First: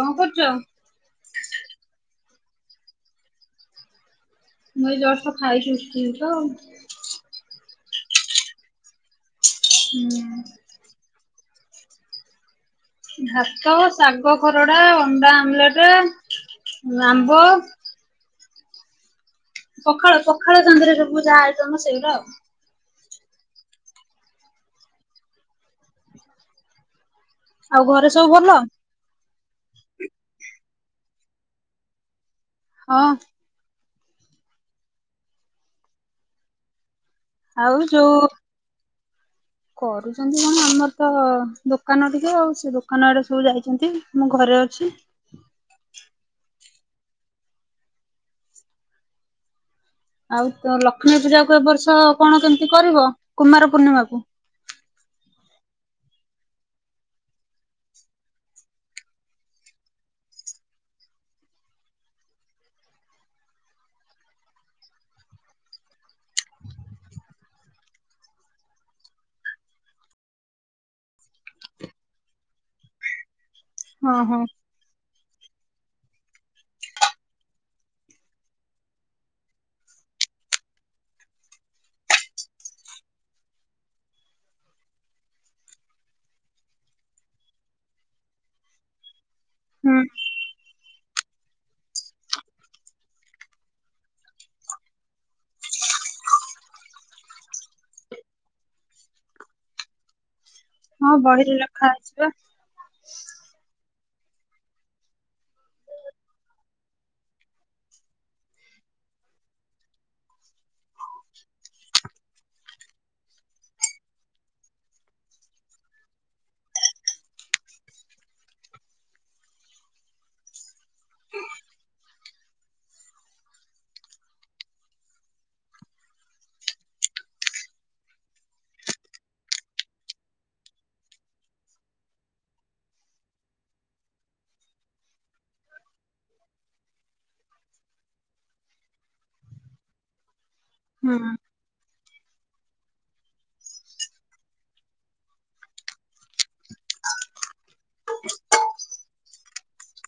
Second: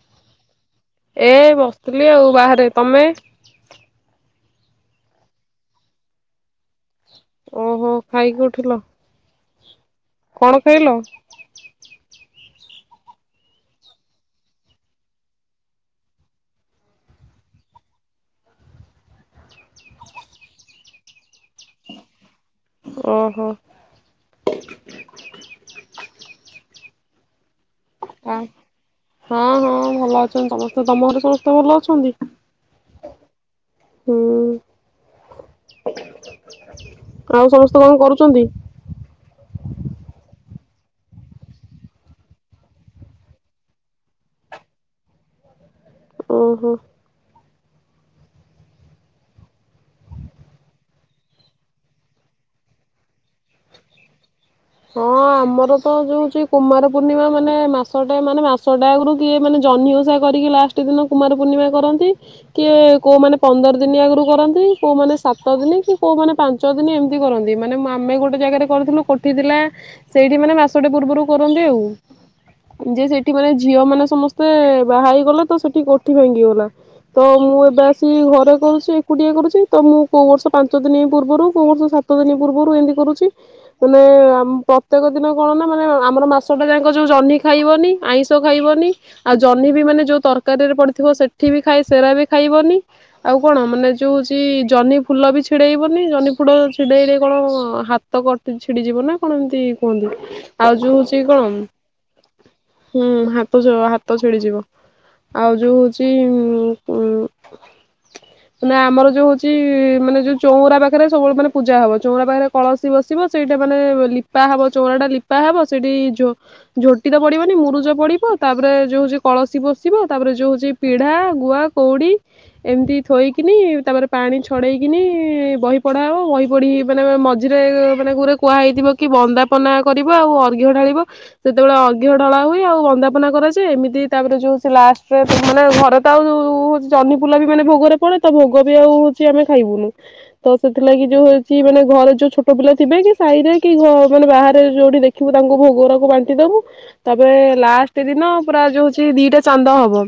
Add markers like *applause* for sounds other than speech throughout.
କଣ କରୁଛ? ଏ ବସିଥିଲି ଆଉ ବାହାରେ। ତମେ? ମୁଁ ଏଇ ଜଷ୍ଟ ଖାଇକି ଉଠିଲି ତ। ଓହୋ ଖାଇକି ଉଠିଲ? ହୁଁ। କଣ ଖାଇଲ? ଭାତ ଶାଗ ଖରଡ଼ା ଅଣ୍ଡା ଆମଲେଟ ଆମ୍ବ। ପଖାଳ ପଖାଳ ଚାନ୍ଦାରେ ଯଉ ପୂଜା ଆଇଟମ ସେଇଟା ଆଉ। ଓହୋ। ଆଉ ଘରେ ସବୁ ଆ ଭଲ? ହଁ ହଁ ଭଲ ଅଛନ୍ତି ସମସ୍ତେ ତମ ଘରେ ସମସ୍ତେ ଭଲ ଅଛନ୍ତି। ହଁ। ହୁଁ। ସମସ୍ତେ ଆଉ କଣ ଯୋଉ କରୁଛନ୍ତି? କରୁଛନ୍ତି କଣ ଆମର ତ ଦୋକାନ ଟିକେ ଆଉ ସେ ଦୋକାନ ଆଡେ ସବୁ ଯାଇଛନ୍ତି ମୁଁ ଘରେ ଅଛି। ଓହୋ। ଆଉ ତ ଲକ୍ଷ୍ମୀ ପୂଜା କୁ ଏ ବର୍ଷ କଣ କେମିତି କରିବ କୁମାର ପୂର୍ଣ୍ଣିମାକୁ। ହଁ, ଆମର ତ ଯୋଉଛି। କୁମାର ପୂର୍ଣ୍ଣିମା ମାନେ ମାସଟା ମାନେ ମାସଟା ଆଗରୁ କିଏ ମାନେ ଜହ୍ନି ଓଷା କରିକି ଲାଷ୍ଟ ଦିନ କୁମାର ପୂର୍ଣ୍ଣିମା କରନ୍ତି। କିଏ କୋଉମାନେ ପନ୍ଦର ଦିନି ଆଗରୁ କରନ୍ତି। କୋଉମାନେ ସାତ ଦିନ କି କୋଉମାନେ ପାଞ୍ଚ ଦିନୀ ଏମିତି କରନ୍ତି। ମାନେ ଆମେ ଗୋଟେ ଜାଗାରେ କରିଥିଲୁ। ଉଠିଥିଲା ସେଇଠି ମାନେ ମାସଟିେ ପୂର୍ବରୁ କରନ୍ତି। ଆଉ ଯେ ସେଠି ମାନେ ଝିଅ ମାନେ ହଁ ହଁ ସମସ୍ତେ ବାହା ହେଇଗଲା ତ ସେଠି କଠି ମ୍ଭାଙ୍ଗି ଗଲା। ତ ମୁଁ ଏବେ ଆସି ଘରେ କରୁଛି। ଏକୁଟିଏ କରୁଛି। ତ ମୁଁ କୋଉ ବର୍ଷ ପାଞ୍ଚ ଦିନ ପୂର୍ବରୁ କୋଉ ବର୍ଷ ସାତ ସତ ଦିନ ପୂର୍ବରୁ ଏମିତି କରୁଛି। ମାନେ ପ୍ରତ୍ୟେକ ଦିନ କଣ ନା। ମାନେ ଆମର ମାସଟା ଯାଇକ ଯୋଉ ଜହ୍ନି ଖାଇବନି। ଆଇଁଷ ଖାଇବନି। ଆଉ ଜହ୍ନି ବି ହୁଁ ମାନେ ଯୋଉ ତରକାରୀ ରେ ପଡିଥିବ। ସେଠି ବି ଖାଇ ସେରା ବି ଖାଇବନି। ଆଉ କଣ ମାନେ ଯୋଉ ହଉଛି ଜହ୍ନି ଫୁଲ ବି ଛିଡେଇବନି। ଜହ୍ନି ଫୁଲ ଛିଡେଇରେ କଣ ହାତ କ ଛିଡିଯିବ ନା କଣ ଏମିତି କୁହନ୍ତି। ଆଉ ଯୋଉ ହଁ ହଉଛି ବହିରେ ଲେଖା ହେଇଛି ବା କଣ ହୁଁ ହାତ ଛିଡିଯିବ ଆଉ ଯୋଉ ହଉଛି। ଉ *inaudible* ମାନ ଆମର ଯୋଉ ହଉଛି। ମାନେ ଯୋଉ ଚଉରା ପାଖରେ ସବୁବେଳେ ମାନେ ପୂଜା ହବ। ଚଉରା ପାଖରେ କଳସୀ ବସିବ। ସେଇଟା ମାନେ ଲିପା ହବ। ଚଉରା ଟା ଲିପା ହବ ସେଇଠି ଝୋଟି ତ ପଡିବନି ମୁରୁଜ ପଡିବ। ତାପରେ ଯୋଉ ହଉଛି କଳସୀ ବସିବା। ତାପରେ ଯୋଉ ହଉଛି ପିଢା ଗୁଆ କଉଡ଼ି। ଏମିତି ଥୋଇକିନି ତାପରେ ପାଣି ଛଡେଇକିନି ବହି ପଢା ହବ। ବହି ପଢିି ମାନେ ମଜ ମଝରେ ମାନେ ଗୋରେ କୁହାହଇଯଥିବ କି। ବନ୍ଦାପନା କରିବ ଆଉ ଅର୍ଘ ଢାଳିବ। ସେତେବେଳେ ଅଘିଅ ଢଳା ହୁଏ। ଆଉ ବନ୍ଦାପନା କରାଯାଏ। ଏମିତି ତାପରେ ଯୋଉ ଲାଷ୍ଟରୋନେ ଘରେ ତା ହଉଛି ଚହନିପୁଲା ବି ମାନେ ଭୋଗରେ ପଡେ ତା ଭୋଗ ବି ଆଉ ହଉଛି ଆମେ ଖାଇବୁନୁ। ତ ସେଥିଲାଗି ହୁଁ ଯୋଉ ହଉଛି। ମାନେ ଘରେ ଯୋଉ ଛୋଟ ପିଲା ଥିବେ କି ସାହିରେ କି ମାନେ ବାହାରେ ଯୋଉଠି ଦେଖିବୁ ତାଙ୍କୁ ଭୋଗରକୁ ବାଣ୍ଟି ଦବୁ। ତବେ ଲାଷ୍ଟ ଦିନ ପୁରା ଯୋ ହଉଛି। ଦିଟା ଚାନ୍ଦ ହବ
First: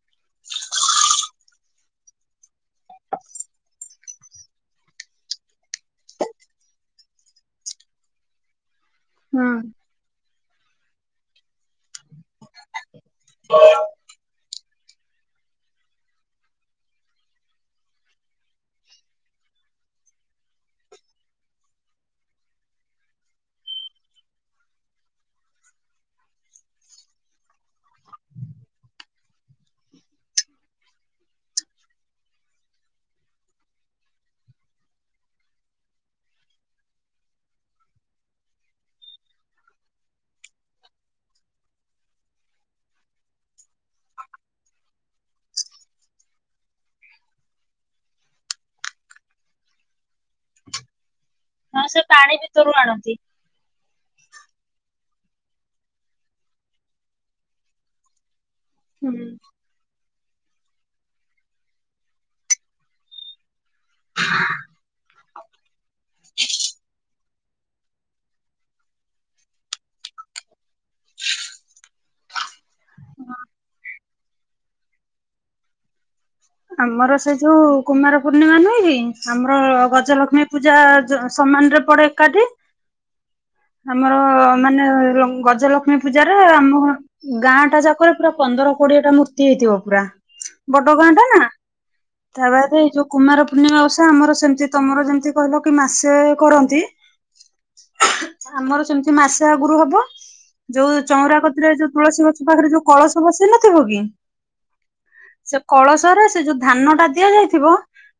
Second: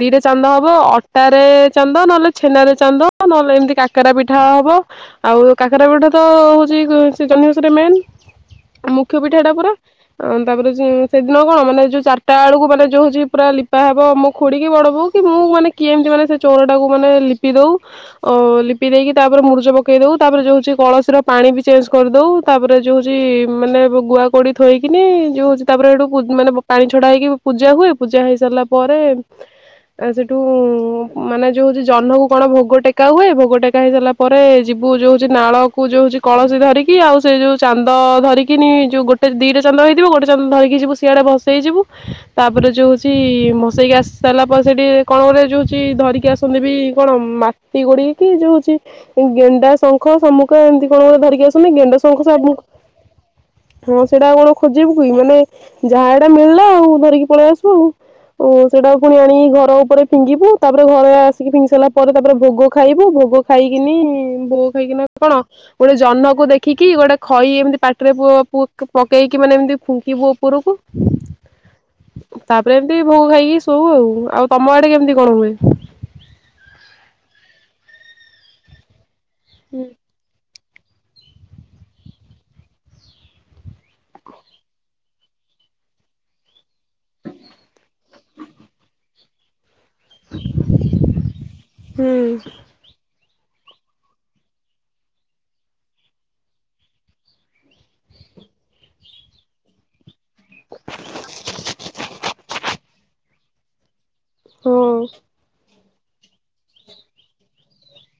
ଦିଟା ଚାନ୍ଦ ହବ ଅଟାରେ ଚାନ୍ଦ ନହେଲେ ଛେନାରେ ଚାନ୍ଦ ନହେଲେ ଏମିତି କାକରା ପିଠା ହବ। ଆଉ କାକରା ପିଠା ତ ହଉଛି ଜହ୍ନିଓସାରେ ମେନ୍ ମୁଖ୍ୟ ପିଠା ଏଟା ହୁଁ। ପୁରା। ଆ ତାପରେ ସେଦିନ କଣ ମାନେ ଯୋଉ ଚାରିଟା ବେଳକୁ ମାନେ ଯୋଉଛି ପୁର ଲିପା ହବ ମୁଁ ଖୁଡିକି ବଡବୁ। କି ବୋଉ ମାନେ କିଏ ଏମିତି ମାନେ ସେ ଚୋର ଟାକୁ ମାନେ ଲିପି ଦଉ। ଓ ଲିପି ଦେଇକି ତାପରେ ମୁରୁଜ ପକେଇ ଦବଉ। ତାପରେ ଯଉଛି କଳସୀର ପାଣି ବି ଚେଞ୍ଜ କରିଦେଉ। ତାପରେ ଯେଉଁଉଛି ମାନେ ଗୁଆ କୋଡ଼ି ଥୋଇକିନି ଯେଉଁ ହେଉଛି ତାପରେ ଏଇଠୁ ମାନେ ପାଣି ଛଡା ହେଇକି ପୂଜା ହୁଏ। ପୂଜା ହେଇ ସାରିଲା ପରେ ଆ ସେଠୁ ମାନେ ଯୋଉ ହଉଛି ଜହ୍ନକୁ କଣ ଭୋଗ ଟେକା ହୁଏ। ଭୋଗ ଟେକା ହେଇସାରିଲା ପରେ ଯିବୁ। ଯୋଉଛି ନାଳ କ ଯୋଉଛି କଳସୀ ଧରିକି ଆଉ ସେ ଯଉ ଚାନ୍ଦ ଧରିକିନି ଯଉ ଗୋଟେ ଦିଟା ଚାନ୍ଦ ହେଇଥିବ ଗୋଟେ ଚାନ୍ଦ ଧରିକି ଯିବୁ ସିଆଡ଼େ ବସ ଷେଇଯିବୁ ତାପରେ ଯେଉଁ ହେଉଛି। ମସେଇକି ଆସି ସାରିଲା ପରେ ସେଇଠି କଣ କୋ ଯେଉଛି ଧରିକି ଆସ। ବି କଣ ମାଟି ଗୋଡିିକ କି ଯୋଉଛି। ଗେଣ୍ଡା ଶଙ୍ଖ ଶମୁଖ ଏମିତି। କଣ ଗୋଟେ ଧରିକି ଆସନି ହଁ ଗେଣ୍ଡ ସେ ଶଙ୍ଖ ପାଣି ଭିତରୁ ଆଣନ୍ତି। ହଁ ସେଇଟା ଆଉ କଣ ଖୋଜେଇବୁ କି ମାନେ ଯାହା ଏଟା ମିଳିଲା ଆଉ ଧରିକି ପଳେଇ ଆସୁ। ଆଉ ସେଟା ହୁଁ। ପୁଣି ଆଣିକି ଘର ଉପରେ ଫିଙ୍ଗିବୁ। ତାପରେ ଘରେ ଆସିକି ଫିଙ୍ଗି ସାରିଲା ପରେ ତାପରେ ଭୋଗ ଖାଇବୁ ଭୋଗ ଖାଇକିନି ବୋଉ ଖାଇକନା କଣ ଗୋଟେ ଜହ୍ନକୁ ଦେଖିକି ଗୋଟେ ଖଇ ଏମିତି ପାଟିରେ ପକେଇକି। ମାନେ ଏମିତି ଫୁଙ୍କିବୁ ଉପରକୁ। ତାପରେ ଏମିତି ଭୋଉ ଖାଇକି ଶୋଉ ଆଉ। ଆଉ ତମ ଆଡେ କେମିତି କଣ ହୁଏ? ଆମର ସେ ଯୋଉ କୁମାର ପୂର୍ଣ୍ଣିମା ନୁହେଁ କି ଆମର ଗଜଲକ୍ଷ୍ମୀ ପୂଜା ସମାନ ରେ ପଡେ ଏକାଠି। ଆମର ମାନେ ଗଜଲକ୍ଷ୍ମୀ ପୂଜାରେ ଆମ ଗାଁ ଟା ଯାକରେ ପୁରା ପନ୍ଦର କୋଡିଏ ଟା ମୂର୍ତ୍ତି ହେଇଥିବ ପୁରା। ବଡ ଗାଁ ଟା। ନା। ହୁଁ ତା ବାଦ ଏଇ ଯୋଉ କୁମାର ପୂର୍ଣ୍ଣିମା ବବସା ଆମର ସେମତି ତମର ଯେମିତି କହିଲ କି ମାସେ କରନ୍ତି। ଆମର ସେମିତି ମାସ ଆଗୁରୁ ହବ। ଯୋଉ ଚଉରା କତିରେ ଯୋଉ ତୁଳସୀ ଗଛ ପାଖରେ ଯୋଉ କଳସ ବ ସେ ନଥିବ କି। ହଁ। ସେ କଳସ ରେ ସେ ଯୋଉ ଧାନ ଟା ଦିଆଯାଇଥିବ।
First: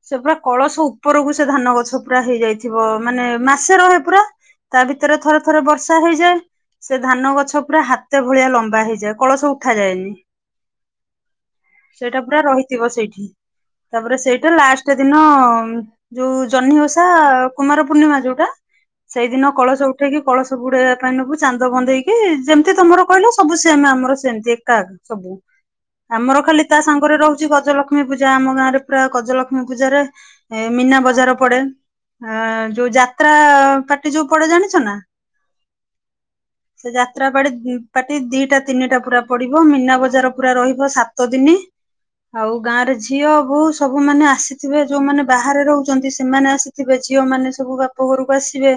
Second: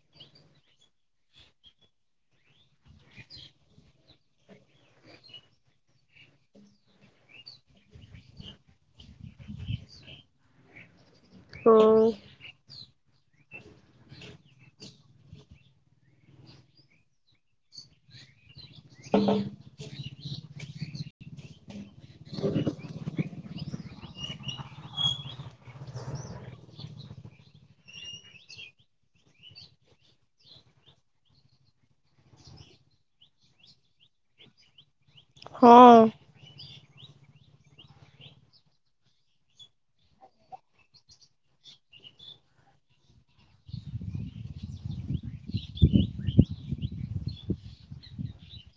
ସେ ପୁରା କଳସ ଉପରକୁ ସେ ଧାନ ଗଛ ପୁରା ହେଇଯାଇଥିବ ମାନେ ମାସେ ରହେ ପୁରା। ତା ଭିତରେ ଥରେ ଥରେ ବର୍ଷା ହେଇଯାଏ। ସେ ଧାନ ଗଛ ପୁରା ହାତେ ଭଳିଆ ଲମ୍ବା ହେଇଯାଏ କଳସ ଉଠାଯାଏନି। ହଁ ସେଇଟା ପୁରା ରହିଥିବ ସେଇଠି। ତାପରେ ସେଇଟା ଲାଷ୍ଟ ଦିନ ଉଁ ଯୋଉ ଜହ୍ନି ଓଷା କୁମାର ପୂର୍ଣ୍ଣିମା ଯୋଉଟା ସେଇଦିନ କଳସ ଉଠେଇକି କଳସ ବୁଡେଇବା ପାଇଁ ନବୁ ଚାନ୍ଦ ବନ୍ଦେଇକି ଯେମିତି ତମର କହିଲ ସବୁ ସ୍ ଦିନ୍ ଆମର ସେନ୍ତି ଏକା ସବୁ ଆମର ଖାଲି ତା ସାଙ୍ଗରେ ରହୁ ଚି ଗଜଲକ୍ଷ୍ମୀ ପୂଜା ଆମ ଗାଁରେ ପୁରା ଗଜଲକ୍ଷ୍ମୀ ପୂଜାରେ ଏ ମୀନା ବଜାର ପଡେ। ଆ ଯୋଉ ଯାତ୍ରା ପାର୍ଟି ଯୋଉ ପଡେ ଜାଣିଛ ନା। ହଁ। ସେ ଯାତ୍ରା ପାଟି ଉଁ ପାର୍ଟି ଦିଟା ତିନିଟା ପୁରା ପଡିବ ମୀନା ବଜାର ପୁରା ରହିବ ସାତ ଦିନି। ଆଉ ଗାଁରେ ଝିଅ ବୋହୂ ସବୁମାନେ ଆସିଥିବେ ଯୋଉମାନେ ବାହାରେ ରହୁଛନ୍ତି ସେମାନେ ଆସିି ଥିବେ ଝିଅ ମାନେ ସବୁ ବାପଘରୁକୁ ଆସିବେ।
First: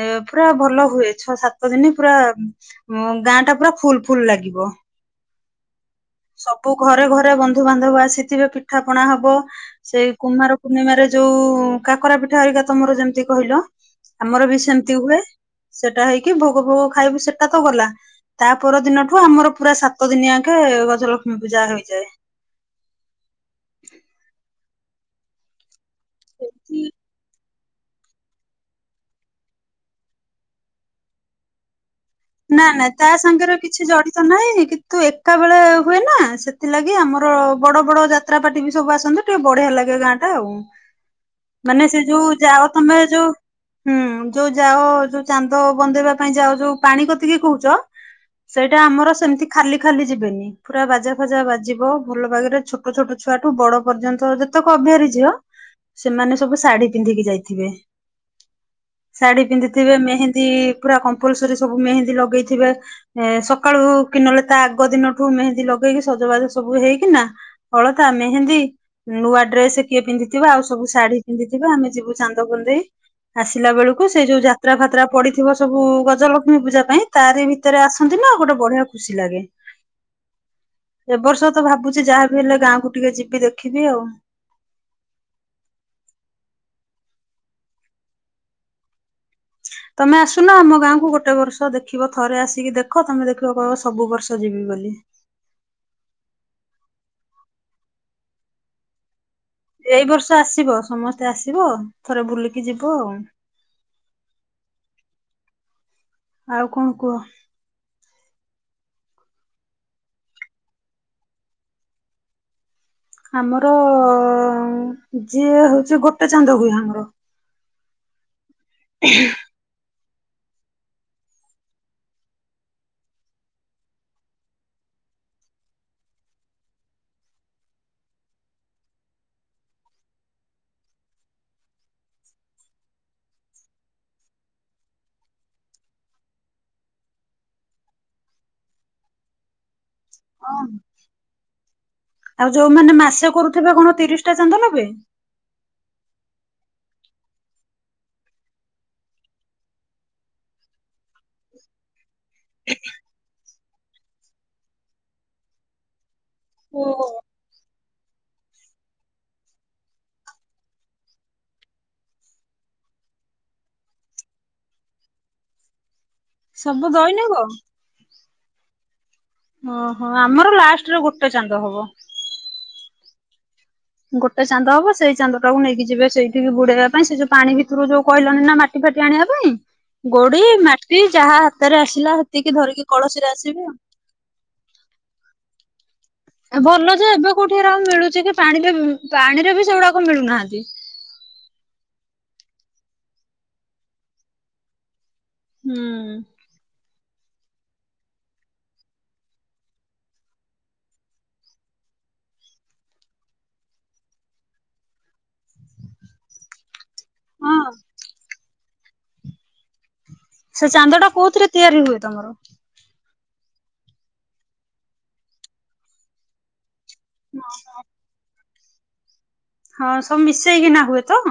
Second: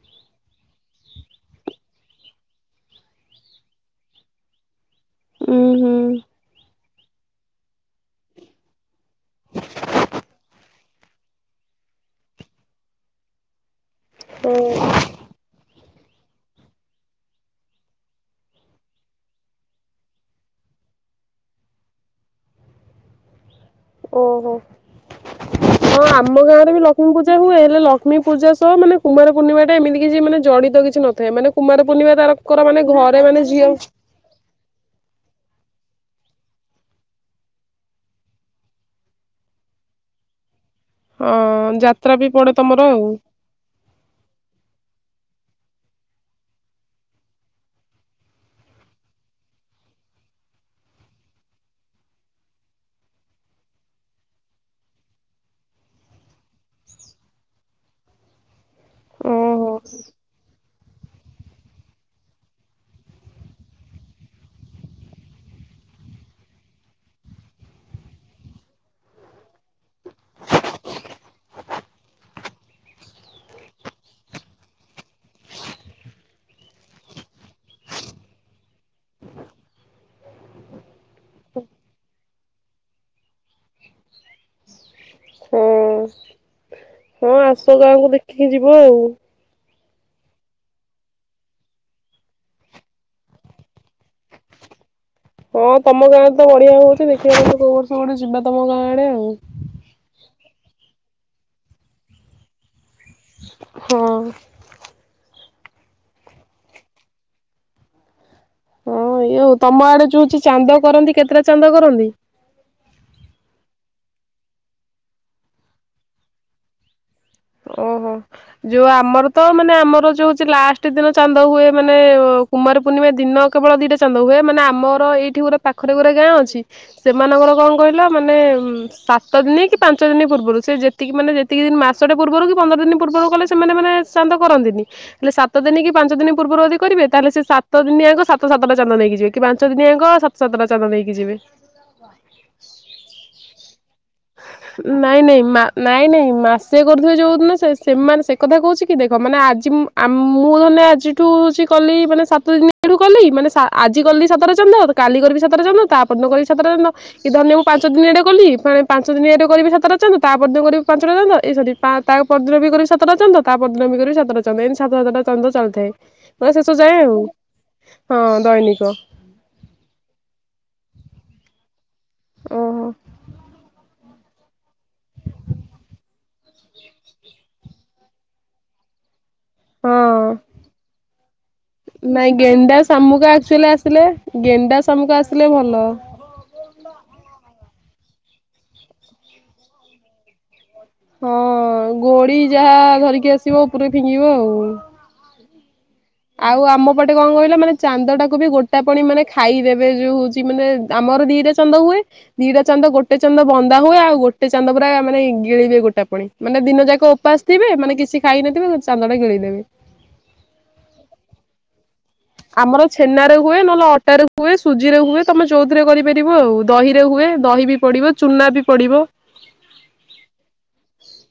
ଏ ପୁରା ଭଲ ହୁଏ ଛଅ ସାତ ଦିନି ପୁରା ଉଁ ଗାଁଟା ପୁରା ଫୁଲ୍ ଫୁଲ୍ ଲାଗିବ ଉୁଁ ହୁଁ ସବୁ ଘରେ ଘରେ ବନ୍ଦ୍ ଧୁବାନ୍ଧବ ଆସିଥିବେ ପିଠା ପଣା ହବ। ସେଇ କୁମାର ପୂର୍ଣ୍ଣିମାରେ ଯୋଉ କାକରା ପିଠା ହେରିକା ତମର ଯେମତି କହିଲ ଆମର ବି ସେମତି ଓ ହୁଏ ସେଟା ହେଇକି ଭୋଗ ଫୋଗ ଖାଇବୁ ସେଟା ତ ଗଲା। ତା ପର ଦିନଠୁ ଆମର ପୁରା ସାତ ଦିନିଆଙ୍କେ ଗଜଲକ୍ଷ୍ମୀ ପୂଜା ହୋଇଯାଏ। ଓହୋ ହଁ ଆମ ଗାଁରେ ବି ଲକ୍ଷ୍ମୀ ପୂଜା ହୁଏ ହେଲେ ଲ କ୍ଷ୍ମୀ ପୂଜା ସହ ମାନେ କୁମାର ପୂର୍ଣିମାଟା ଏମିତି କିଛି ମାନେ ଜଡିତ କିଛି ନଥାଏ ମାନେ କୁମାର ପୂର୍ଣ୍ଣିମା ତାର କର ମାନେ ଘରେ ମାନେ ଝିଅ ସା ନାହିଁ କିତୁ ଏକାବେଳେ ହୁଏ ନା ସେଥିଲାଗି ଆମର ବଡ ବଡ ଯା ତ୍ରାପାଟି ବି ସବୁ ଆସନ୍ତି ଟିକେ ବଢିଆ ଲାଗେ ଗାଁଟା ଆଉ। ହଁ ମାନେ ସେ ଯାତ୍ରା ବି ଯୋଉ ପଡେ ଯାଅ ତମର ତମେ ଆଉ। ଯୋଉ ହୁଁ ଯୋଉ ଯାଅ ଯୋଉ ଚାନ୍ଦ ବନ୍ଦେଇବା ପାଇଁ ଯାଅ ଯୋଉ ପାଣି କତିକି କହୁଚ ସେଇଟା ଆମର ସେମତି ଖାଲି ଖାଲି ଯିବେନି। ପୁରା ବାଜା ଫାଜା ବାଜିବ ଭଲ ବାଗେରେ ଛୋଟ ଛୋଟ ଛୁଆଠୁ ବଡ ପର୍ଯ୍ୟନ୍ତ ଯେତକ ଅବିହାରୀ ଝିଅ ସେମାନେ ସବୁ ଶାଢୀ ପିନ୍ଧିକି ଯାଇଥିବେ। ଶାଢୀ ଓହୋ। ପିନ୍ଧିଥିବେ ମେହେନ୍ଦୀ ପୁରା କମ୍ପଲସରୀ ସବୁ ମେହେନ୍ଦୀ ଲଗେଇଥିବେ। ଏଁ ସକାଳୁ କି ନହେଲେ ତା ଆଗ ଦିନଠୁ ମେହେନ୍ଦୀ ଲଗେଇକି ସଜବାଜ ସବୁ ହେଇକିନା ଅଳତା ମେହେନ୍ଦୀ ନୂଆ ଡ୍ରେସେ କିଏ ପିନ୍ଧିଥିବ ଆଉ ସବୁ ଶାଢୀ ପିନ୍ଧିଥିବେ ଆମେ ଯିବୁ ଚାନ୍ଦ ଗୁନ୍ଦେଇ। ଆସିଲା ବେଳୁକୁ ସେଇ ଯୋଉ ଯାତ୍ରା ଫାତ୍ରା ପଡିଥିବ ସବୁ ଗ ଜଲକ୍ଷ୍ମୀ ପୂଜା ପାଇଁ ତାରି ଭିତେରେ ଆସନ୍ତି ନା ଗୋଟେ ବଢିଆ ଖୁସି ଲାଗେ। ଏ ବର୍ଷ ତ ଭାବୁଚି ଯାହା ବିି ହେଲେ ଗାଁକୁ ଟିକେ ଯିବି ଦେଖିବି ଆଉ। ହଁ ହଁ ଆସ ଗାଁକୁ ଦେଖିକି ଯିବ ଆଉ। ତମେ ଆସୁନ ଆମ ଗାଁକୁ ଗୋଟେ ବର୍ଷ ଦେଖିବ ଥରେ ଆସିକି ଦେଖ ତମେ ଦେଖିବ କହିବ ସବୁ ବର୍ଷ ଯିବି ବୋଲି। ହଁ ତମ ଗାଁରେ ତ ବଢିଆ ହଉଛି ଦେଖିବା ନହେନେ କୋଉ ବର୍ଷ ଗୋଟେ ଯିବା ତମ ଗାଁ ଆଡେ ଆଉ। ଏଇ ବର୍ଷ ଆସିବ ସମସ୍ତେ ଆସିବ ଥରେ ବୁଲିକି ଯିବ ଆଉ। ହଁ। ଆଉ କଣ କୁହ। ହଁ ଇଏ ଉ ତମ ଆଡେ ଯୋଉ ହଉଛି ଚାନ୍ଦ କରନ୍ତି କେତେଟା ଚାନ୍ଦ କରନ୍ତି। ଆମର ଯିଏ ହଉଛି ଗୋଟେ ଚାନ୍ଦ ହୁଏ ଆମର। ଓହୋ ଯୋଉ ଆମର ତ ମାନେ ଆମର ଯୋଉ ହଉଛି ଲାଷ୍ଟ ଦିନ ଚାନ୍ଦ ହୁଏ ମାନେ କୁମାର ପୂର୍ଣ୍ଣିମା ଦିନ କେବଳ ଦିଟା ଚାନ୍ଦ ହୁଏ ମାନେ ଆମର ଏଇଠି ଗୁରେ ପାଖରେ ଗୁରେ ଗାଁ ଅଛି ସେମାନଙ୍କର କଣ କହିଲ ମାନେ ଉଁ ସାତ ଦିନି କି ପାଞ୍ଚ ଦିନି ପୂର୍ବୁରୁ ସିଏ ଯେତିକି ମାନେ ଯେତିକି ଦିନ ମାସ୍ ସଟେ ପୂର୍ବରୁ କି ପନ୍ଦର ଦିନି ପୂର୍ବରୁ କଲେ ସେମାନେ ମାନେ ଚାନ୍ଦ କରନ୍ତିନି। ହେଲେ ସାତ ଦିନି କି ପାଞ୍ଚ ଦିନି ପୂର୍ବରୁ ଯଦି କରିବେ ତାହେଲେ ସେ ସାତ ଦିନିଆଙ୍କ ସାତ ସାତଟା ଚାନ୍ଦ ନେଇକ ଯିବେ କି ପାଞ୍ଚ ଦିନିଆଙ୍କ ସାତ୍ ଓହୋ ଆଉ ଯୋଉମାନେ ମାସେ କରୁଥିବେ କଣ ତିରିଶଟା ଚାନ୍ଦ ନେବେ। ନାଇଁ ନାଇଁ ମା ନାଇଁ ନାଇଁ ମାସ୍ ସିଏ କରୁଥିବେ ଯୋଉ ଦିନ ସେ ସେମାନେ ସେ କଥା କୋହୁଚି କି ଦେଖ ମାନେ ଆଜି ମୁଁ ଆମ୍ ମୁଁ ଧରନିଅ ଆଜି ଠୁ ହୋଉଚି କଲି ମାନେ ସାତ ଦିନଠୁ କଲି ମାନେ ସା ଆଜି କଲି ସାତଟ ଚାନ୍ଦ, କାଲି କରିବି ସାତଟ ଚ ଚାନ୍ଦ, ତାପର ଦିନ କରିବି ସାତଟ ଚାନ୍ଦ ଓହୋ। କି ଧରିନିଅ ମୁଁ ପାଞ୍ଚ ଦିନିଆଟା କଲି ଫେଣେ ପାଞ୍ଚ ଦିନଆଟେ କରିବି ସାତଟା ଚାନ୍ଦ ତାପରଦିନ କରିବି ପାଞ୍ଚଟା ଚାନ୍ଦ ଏଇ ସରି ପା ତା ପରଦିନ ବି କରିବି ସାତଟା ଚନ୍ଦ ତା ପରଦିନ ବି କରିବି ସାତଟା ଚନ୍ଦ ଏମତି ସାତ ସାତଟା ଚନ୍ଦ ଚାଲିଥାଏ। ତ ଶେଷକୁ ସବୁ ଯାଏ ଆଉ ଦୈନିକ? ହଁ ଦୈନିକ ଓହୋ ଆମର ଲାଷ୍ଟରେ ଗୋଟେ ଚାନ୍ଦ ହବ। ଓହୋ। ଗୋଟେ ଚାନ୍ଦ ହବ ସେଇ ଚାନ୍ଦଟାକୁ ନେଇକି ଯିବେ ସେଇଠିକି ବୁଡେଇବା ପାଇଁ ସେଇ ଯୋଉ ପାଣି ଭିତରୁ ଯୋଉ କହିଲନି ନା ମା ପାଟି ଫାଟି ଆଣିବା ପାଇଁ ହଁ। ଗୋଡି, ମାଟି, ଯାହା ହାତରେ ଆସିଲା ନାଇଁ ସେତିକି ଗେଣ୍ଡା, ଧରିକି କଳସୀରେ ଶାମୁକା ଆସିବେ। ଆକଚୋଲି ଆସିଲେ ଗେଣ୍ଡା, ଶାମୁକା ଆସିଲେ ଭଲ। ଏ ଭଲ ଯେ ଏବେ କୋଉଠି ହେରା ଆଉ ମିଳୁଚି କି ପାଣିରେ ପାଣିରେ ବି ସେଗୁଡାକ ମିଳୁନାହାନ୍ତି। ହଁ ଗୋଡି ଯାହା ଧରିକି ଆସିବ ଓପରେ ଫିଙ୍ଗିବ ଆଉ। ହୁଁ। ଆଉ ଆମ ପଟେ କଣ କହିଲା ମାନେ ଚାନ୍ଦଟାକୁ ବି ଗୋଟା ପଣି ମାନେ ଖାଇଦେବେ ଯୋଉ ହୋଉଚି ମାନେ ଆମର ଦିଟା ଚା ଚାନ୍ଦ ହୁଏ ଦିଟା ଚାନ୍ଦ ଗୋଟେ ଚାନ୍ଦ ବନ୍ଦା ହୁଏ ଆଉ ଗୋଟେ ଚାନ୍ଦ ପୁରା ମାନେ ଗିଳିବେ ଗୋଟା ପଣି ମାନେ ଦିନ ଯାକ ଓପାସ ହଁ ଥିବେ ମାନେ କିଛି ଖାଇ ନଥିବେ ସେ ଚାନ୍ଦଟା ଗିଳିଦେବେ। ସେ ଚାନ୍ଦଟା କୋଉଥିରେ ତିଆରି ହୁଏ ତମର? ଆମର ଛେନାରେ ହୁଏ ନହେଲେ ଅଟାରେ ହୁଏ ସୁଜିରେ ହୁଏ ତମେ ଯୋଉଥିରେ କରିପାରିବ ଆଉ। ଦହିରେ ହୁଏ ଦହି ବି ପଡ଼ିବ ଚୂନା ବି ପଡ଼ିବ। ହଁ ସବୁ ମିଶେଇକିନା ହୁଏ ତ।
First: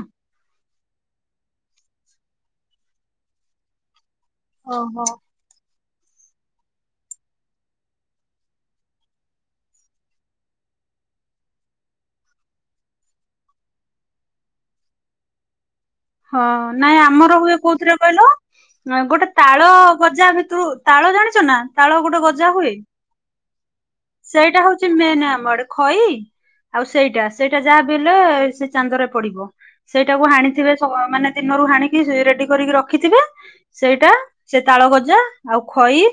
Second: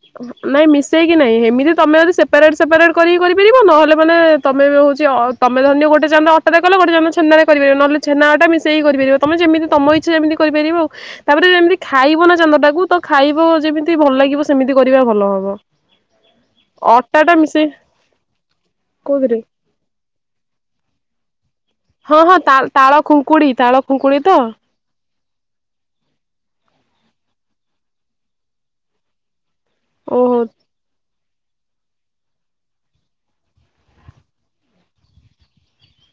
ନାଇଁ ମିଶେଇକି ନାଇଁ ହେମିତି ତମେ ଯଦି ସେପାରେଟ୍ ସେପାରେଟ୍ କରିକି କରିପାରିବ ନହେଲେ ମାନେ ତମେ ବି ହୋଉଚି ଓହୋ। ଅ ତମେ ଧରନିଅ ଗୋଟେ ଚାନ୍ଦ ଅଟାରେ କଲ ଗୋଟେ ଚାନ୍ଦ ଛେନାରେ କରି ପାରିବ ନହେଲେ ଛେନା ଅଟା ମିଶେଇକି କରିପାରିବ ତମେ ଯେମିତି ତମ ଇ ଛା ଯେମିତି କରିପାରିବ ଆଉ। ତାପରେ ଯେମତି ଖାଇବ ନା ଚାନ୍ଦଟାକୁ ତ ଖାଇବ ଯେମିତି ଭଲ ଲାଗିବ ସେମିତି କରିବା ଭଲ ହବ। ହଁ ହଁ ନାଇଁ ଆମର ହୁଏ କୋଉଥିରେ କହିଲ ଆଁ ଗୋଟେ କୋଉଥିରେ ତାଳ ଗଜା ଭିତୁ ତାଳ ଜାଣିଚ ନା? ତାଳ ଗୋଟେ ହଁ ହଁ ଗଜା ତା ହୁଏ। ତାଳ ଖୁଙ୍କୁଡି ତାଳ ଖୁଙ୍କୁଡି ତ ସେଇଟା ହୋଉଚି ମେନେ ଆମ ଆଡେ ଖଇ ଆଉ ସେଇଟା ସେଇଟା ଯାହା ବି ହେଲେ ସେ ଚାନ୍ଦରେ ପଡିବ ସେଇଟାକୁ ଓହୋ ହାଣିଥିବେ ଥୁଅ ମାନେ ଦିନରୁ ହାଣିକି ସେ ରେଡି କରିକି ରଖିଥିବେ ସେଇଟା ସେ ତାଳ ଗଜା ଆଉ ଖଇ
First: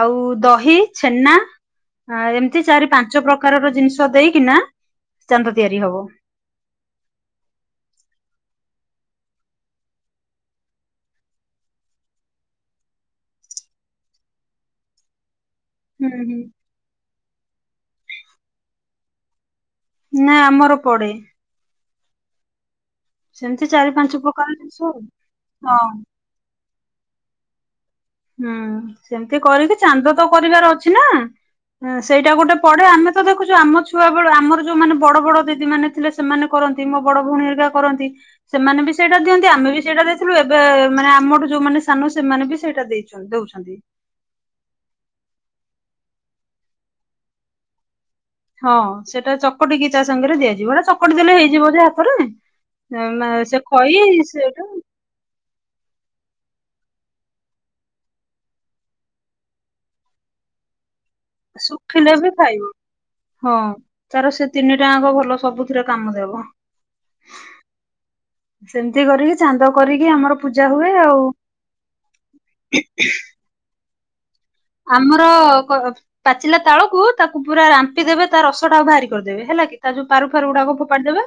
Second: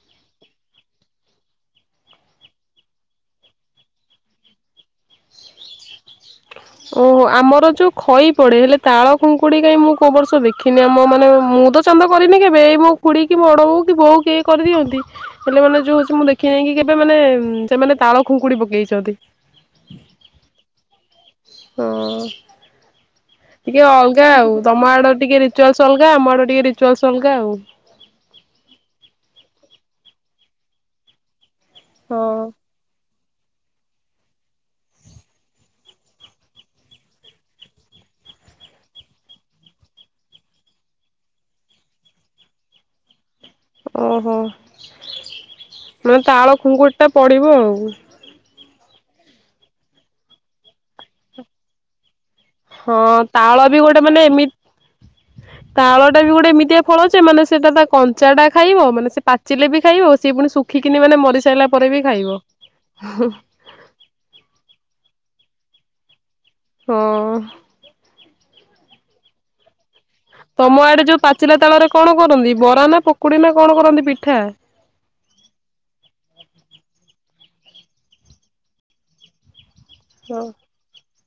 ଆଉ ଦହି ଛେନା ଆ ଏମତି ଚାରି ପାଞ୍ଚ ପ୍ରକାରର ଜିନିଷ ଦେଇକିନା ଚାନ୍ଦ ତିଆରି ହବ। ତ ଓହୋ ଆମର ଯୋଉ ଖଇ ପଡେ ହେଲେ ତାଳ ଖୁଙ୍କୁଡି କାଇଁ ମୁଁ କୋଉ ବର୍ଷ ଦେଖିନି ଆମ ମାନେ ମୁଁ ତ ଚାନ୍ଦ କରିନି କେବେ ଏଇ ମୋ ଖୁଡି କି ମୋ ବଡ ବୋଉ କି ବୋଉ କେହି କରିଦିଅନ୍ତି ହେଲେ ମାନେ ଯୋଉ ହୁଁ ହୋଉଚି ମୁଁ ହୁଁ ଦେଖି ନାଇଁକି କେବେ ମାନେ ସେମାନେ ତାଳ ଖୁଙ୍କୁଡି ପକେଇଚନ୍ତି। ନା ଆମର ପଡେ। ହଁ। ସେମିତି ଟିକେ ଚାରି ପାଞ୍ଚ ଅଲଗା ପ୍ରକାର ଆଉ ଜିନିଷ ତମ ଆଉ। ଆଡ ଟିକେ ହଁ ରିଚୁଆଲସ୍ ଅଲଗା ଆମ ଆଡ ଟିକେ ରିଚୁଆଲସ୍ ଅଲଗା ଆଉ। ହୁଁ ସେମତି କରିକି ଚାନ୍ଦ ତ କରିବାର ଅଛି ନା ଆଁ ସେଇଟା ହଁ ଗୋଟେ ପଢେ ଆମେ ତ ଦେଖୁଚୁ ଆମ ଛୁଆ ବେଳୁ ଆମର ଯୋଉମାନେ ବଡ ବଡ ଦିଦି ମାନ ଥିଲେ ସେମାନେ କର ସେଇ ମୋ ବଡ ଭୋଉଣୀ ହରିକା କରନ୍ତି। ସେମାନେ ବି ସେଇଟା ଦିଅନ୍ତି ଆମେ ବି ସେଇଟା ଦେଇଥିଲୁ ଏବେ ମାନେ ଆମଠୁ ଯୋଉମାନେ ସାନ ସେମାନେ ବି ସେଇଟା ଦେଇ ଛନ୍ ଦୋଉଛନ୍ତି। ଓହୋ ମାନେ ତାଳ ଖୁଙ୍କୁଡିଟା ପଡ଼ିବ ଆଉ। ହଁ ସେଟା ଚକଟିକି ତା ସାଙ୍ଗରେ ଦିଆଯିବଟା ଏଟା ଚକଟି ଦେଲେ ହେଇଯିବ ଯେ ହାତରେ। ହଁ ସେ ତାଳ ବି ଖଇ ଗୋଟେ ମାନେ ଏମି ସେଟା ତାଳଟା ବି ଗୋଟେ ଏମିତିଆ ଫଳ ଯେ ମାନେ ସେଟା ତା କଞ୍ଚାଟା ଖାଇବ ମାନେ ସେ ପାଚିଲେ ବି ଖାଇବ ସେ ପୁଣି ଶୁ ଖିକିନି ମାନେ ମରିସାଇଲା ପରେ ବି ଶୁଖିଲେ ଖାଇବ। ଚାର ସେ ତିନିଟା ଆଙ୍କ ଭଲ ସବୁଥିରେ କାମ ଦେବ। ହଁ। ସେମ୍ ତି କରିକି ଚାନ୍ଦ କରିକି ଆମର ପୂଜା ତମ ହୁଏ ଆଡେ ଯୋଉ ଆଉ। କୁଡ଼ିନା କଣ କରନ୍ତି ପିଠା? ଆମର କ ପାଚିଲା ତାଳକୁ ତାକୁ ପୁରା ରାମ୍ପିଦେବେ ତା ରସଟା ଆଉ ବାହାରି କରିଦେବେ ହେଲା କି। ତା ଯୋଉ ପାରୁ ହଁ ଫାରୁ ଉଡ଼ାକ ଫୋପାଡ଼ି ଦେବେ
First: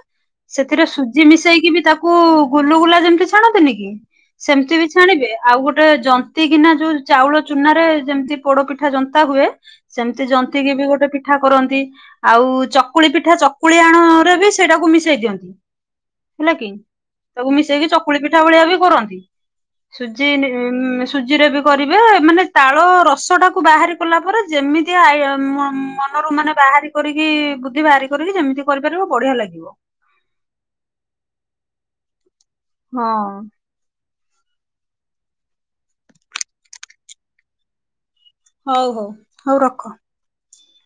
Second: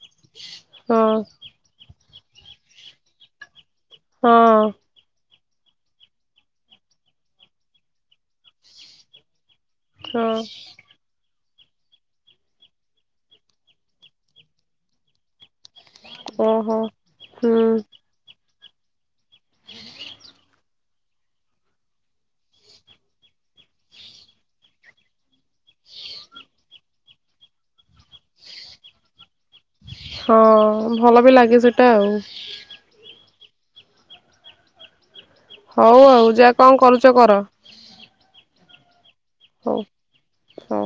ସେଥିରେ ହଁ ସୁଜି ମିଶେଇକି ବି ତା କୁ ଗୁଲୁ ଗୁଲା ଯେମତି ଛାଣନ୍ତିନି କି ହଁ ସେମିତି ବି ଛାଣିବେ ଆଉ ଗୋଟେ ଜନ୍ତିକିିନା ଯୋଉ ଚାଉଳ ଚୁନାରେ ଯେମତି ପୋଡ଼ ପିଠା ଜନ୍ତା ହୁଏ। ସେମିତି ହଁ ଜନ୍ତିକିି ବି ଗୋଟେ ପି ଠା କରନ୍ତି ଆଉ ଚକୁଳି ପିଠା ଚକୁଳି ଆଣରେ ବି ସେଇଟାକୁ ମିଶେଇ ଦିଅନ୍ତି। ହେଲା କି ଓହୋ। ତାକୁ ହୁଁ ମିଶେଇକି ଚ କୁଳି ପିଠା ଭଳିଆ ବି କରନ୍ତି ସୁଜି ନି ସୁଜିରେ ବି କରିବେ ମାନେ ତାଳ ରସଟାକୁ ବାହାରି କଲା ପରେ ଯେମିତିଆ ଆଇ ମ ମନରୁ ମାନେ ବାହାରି କରିକି ବୁଦ୍ଧି ବାହାରି କରିକି ଯେମିତି କରିପାରିବ ବଢ଼ିଆ ଲାଗିବ। ହଁ ଭଲ ବି ଲାଗେ ସେଟା ଆଉ। ହଁ। ହଉ ଆଉ ଯା କଁ କରୁଚ କର। ହଉ ହଉ। ହଉ ହଁ।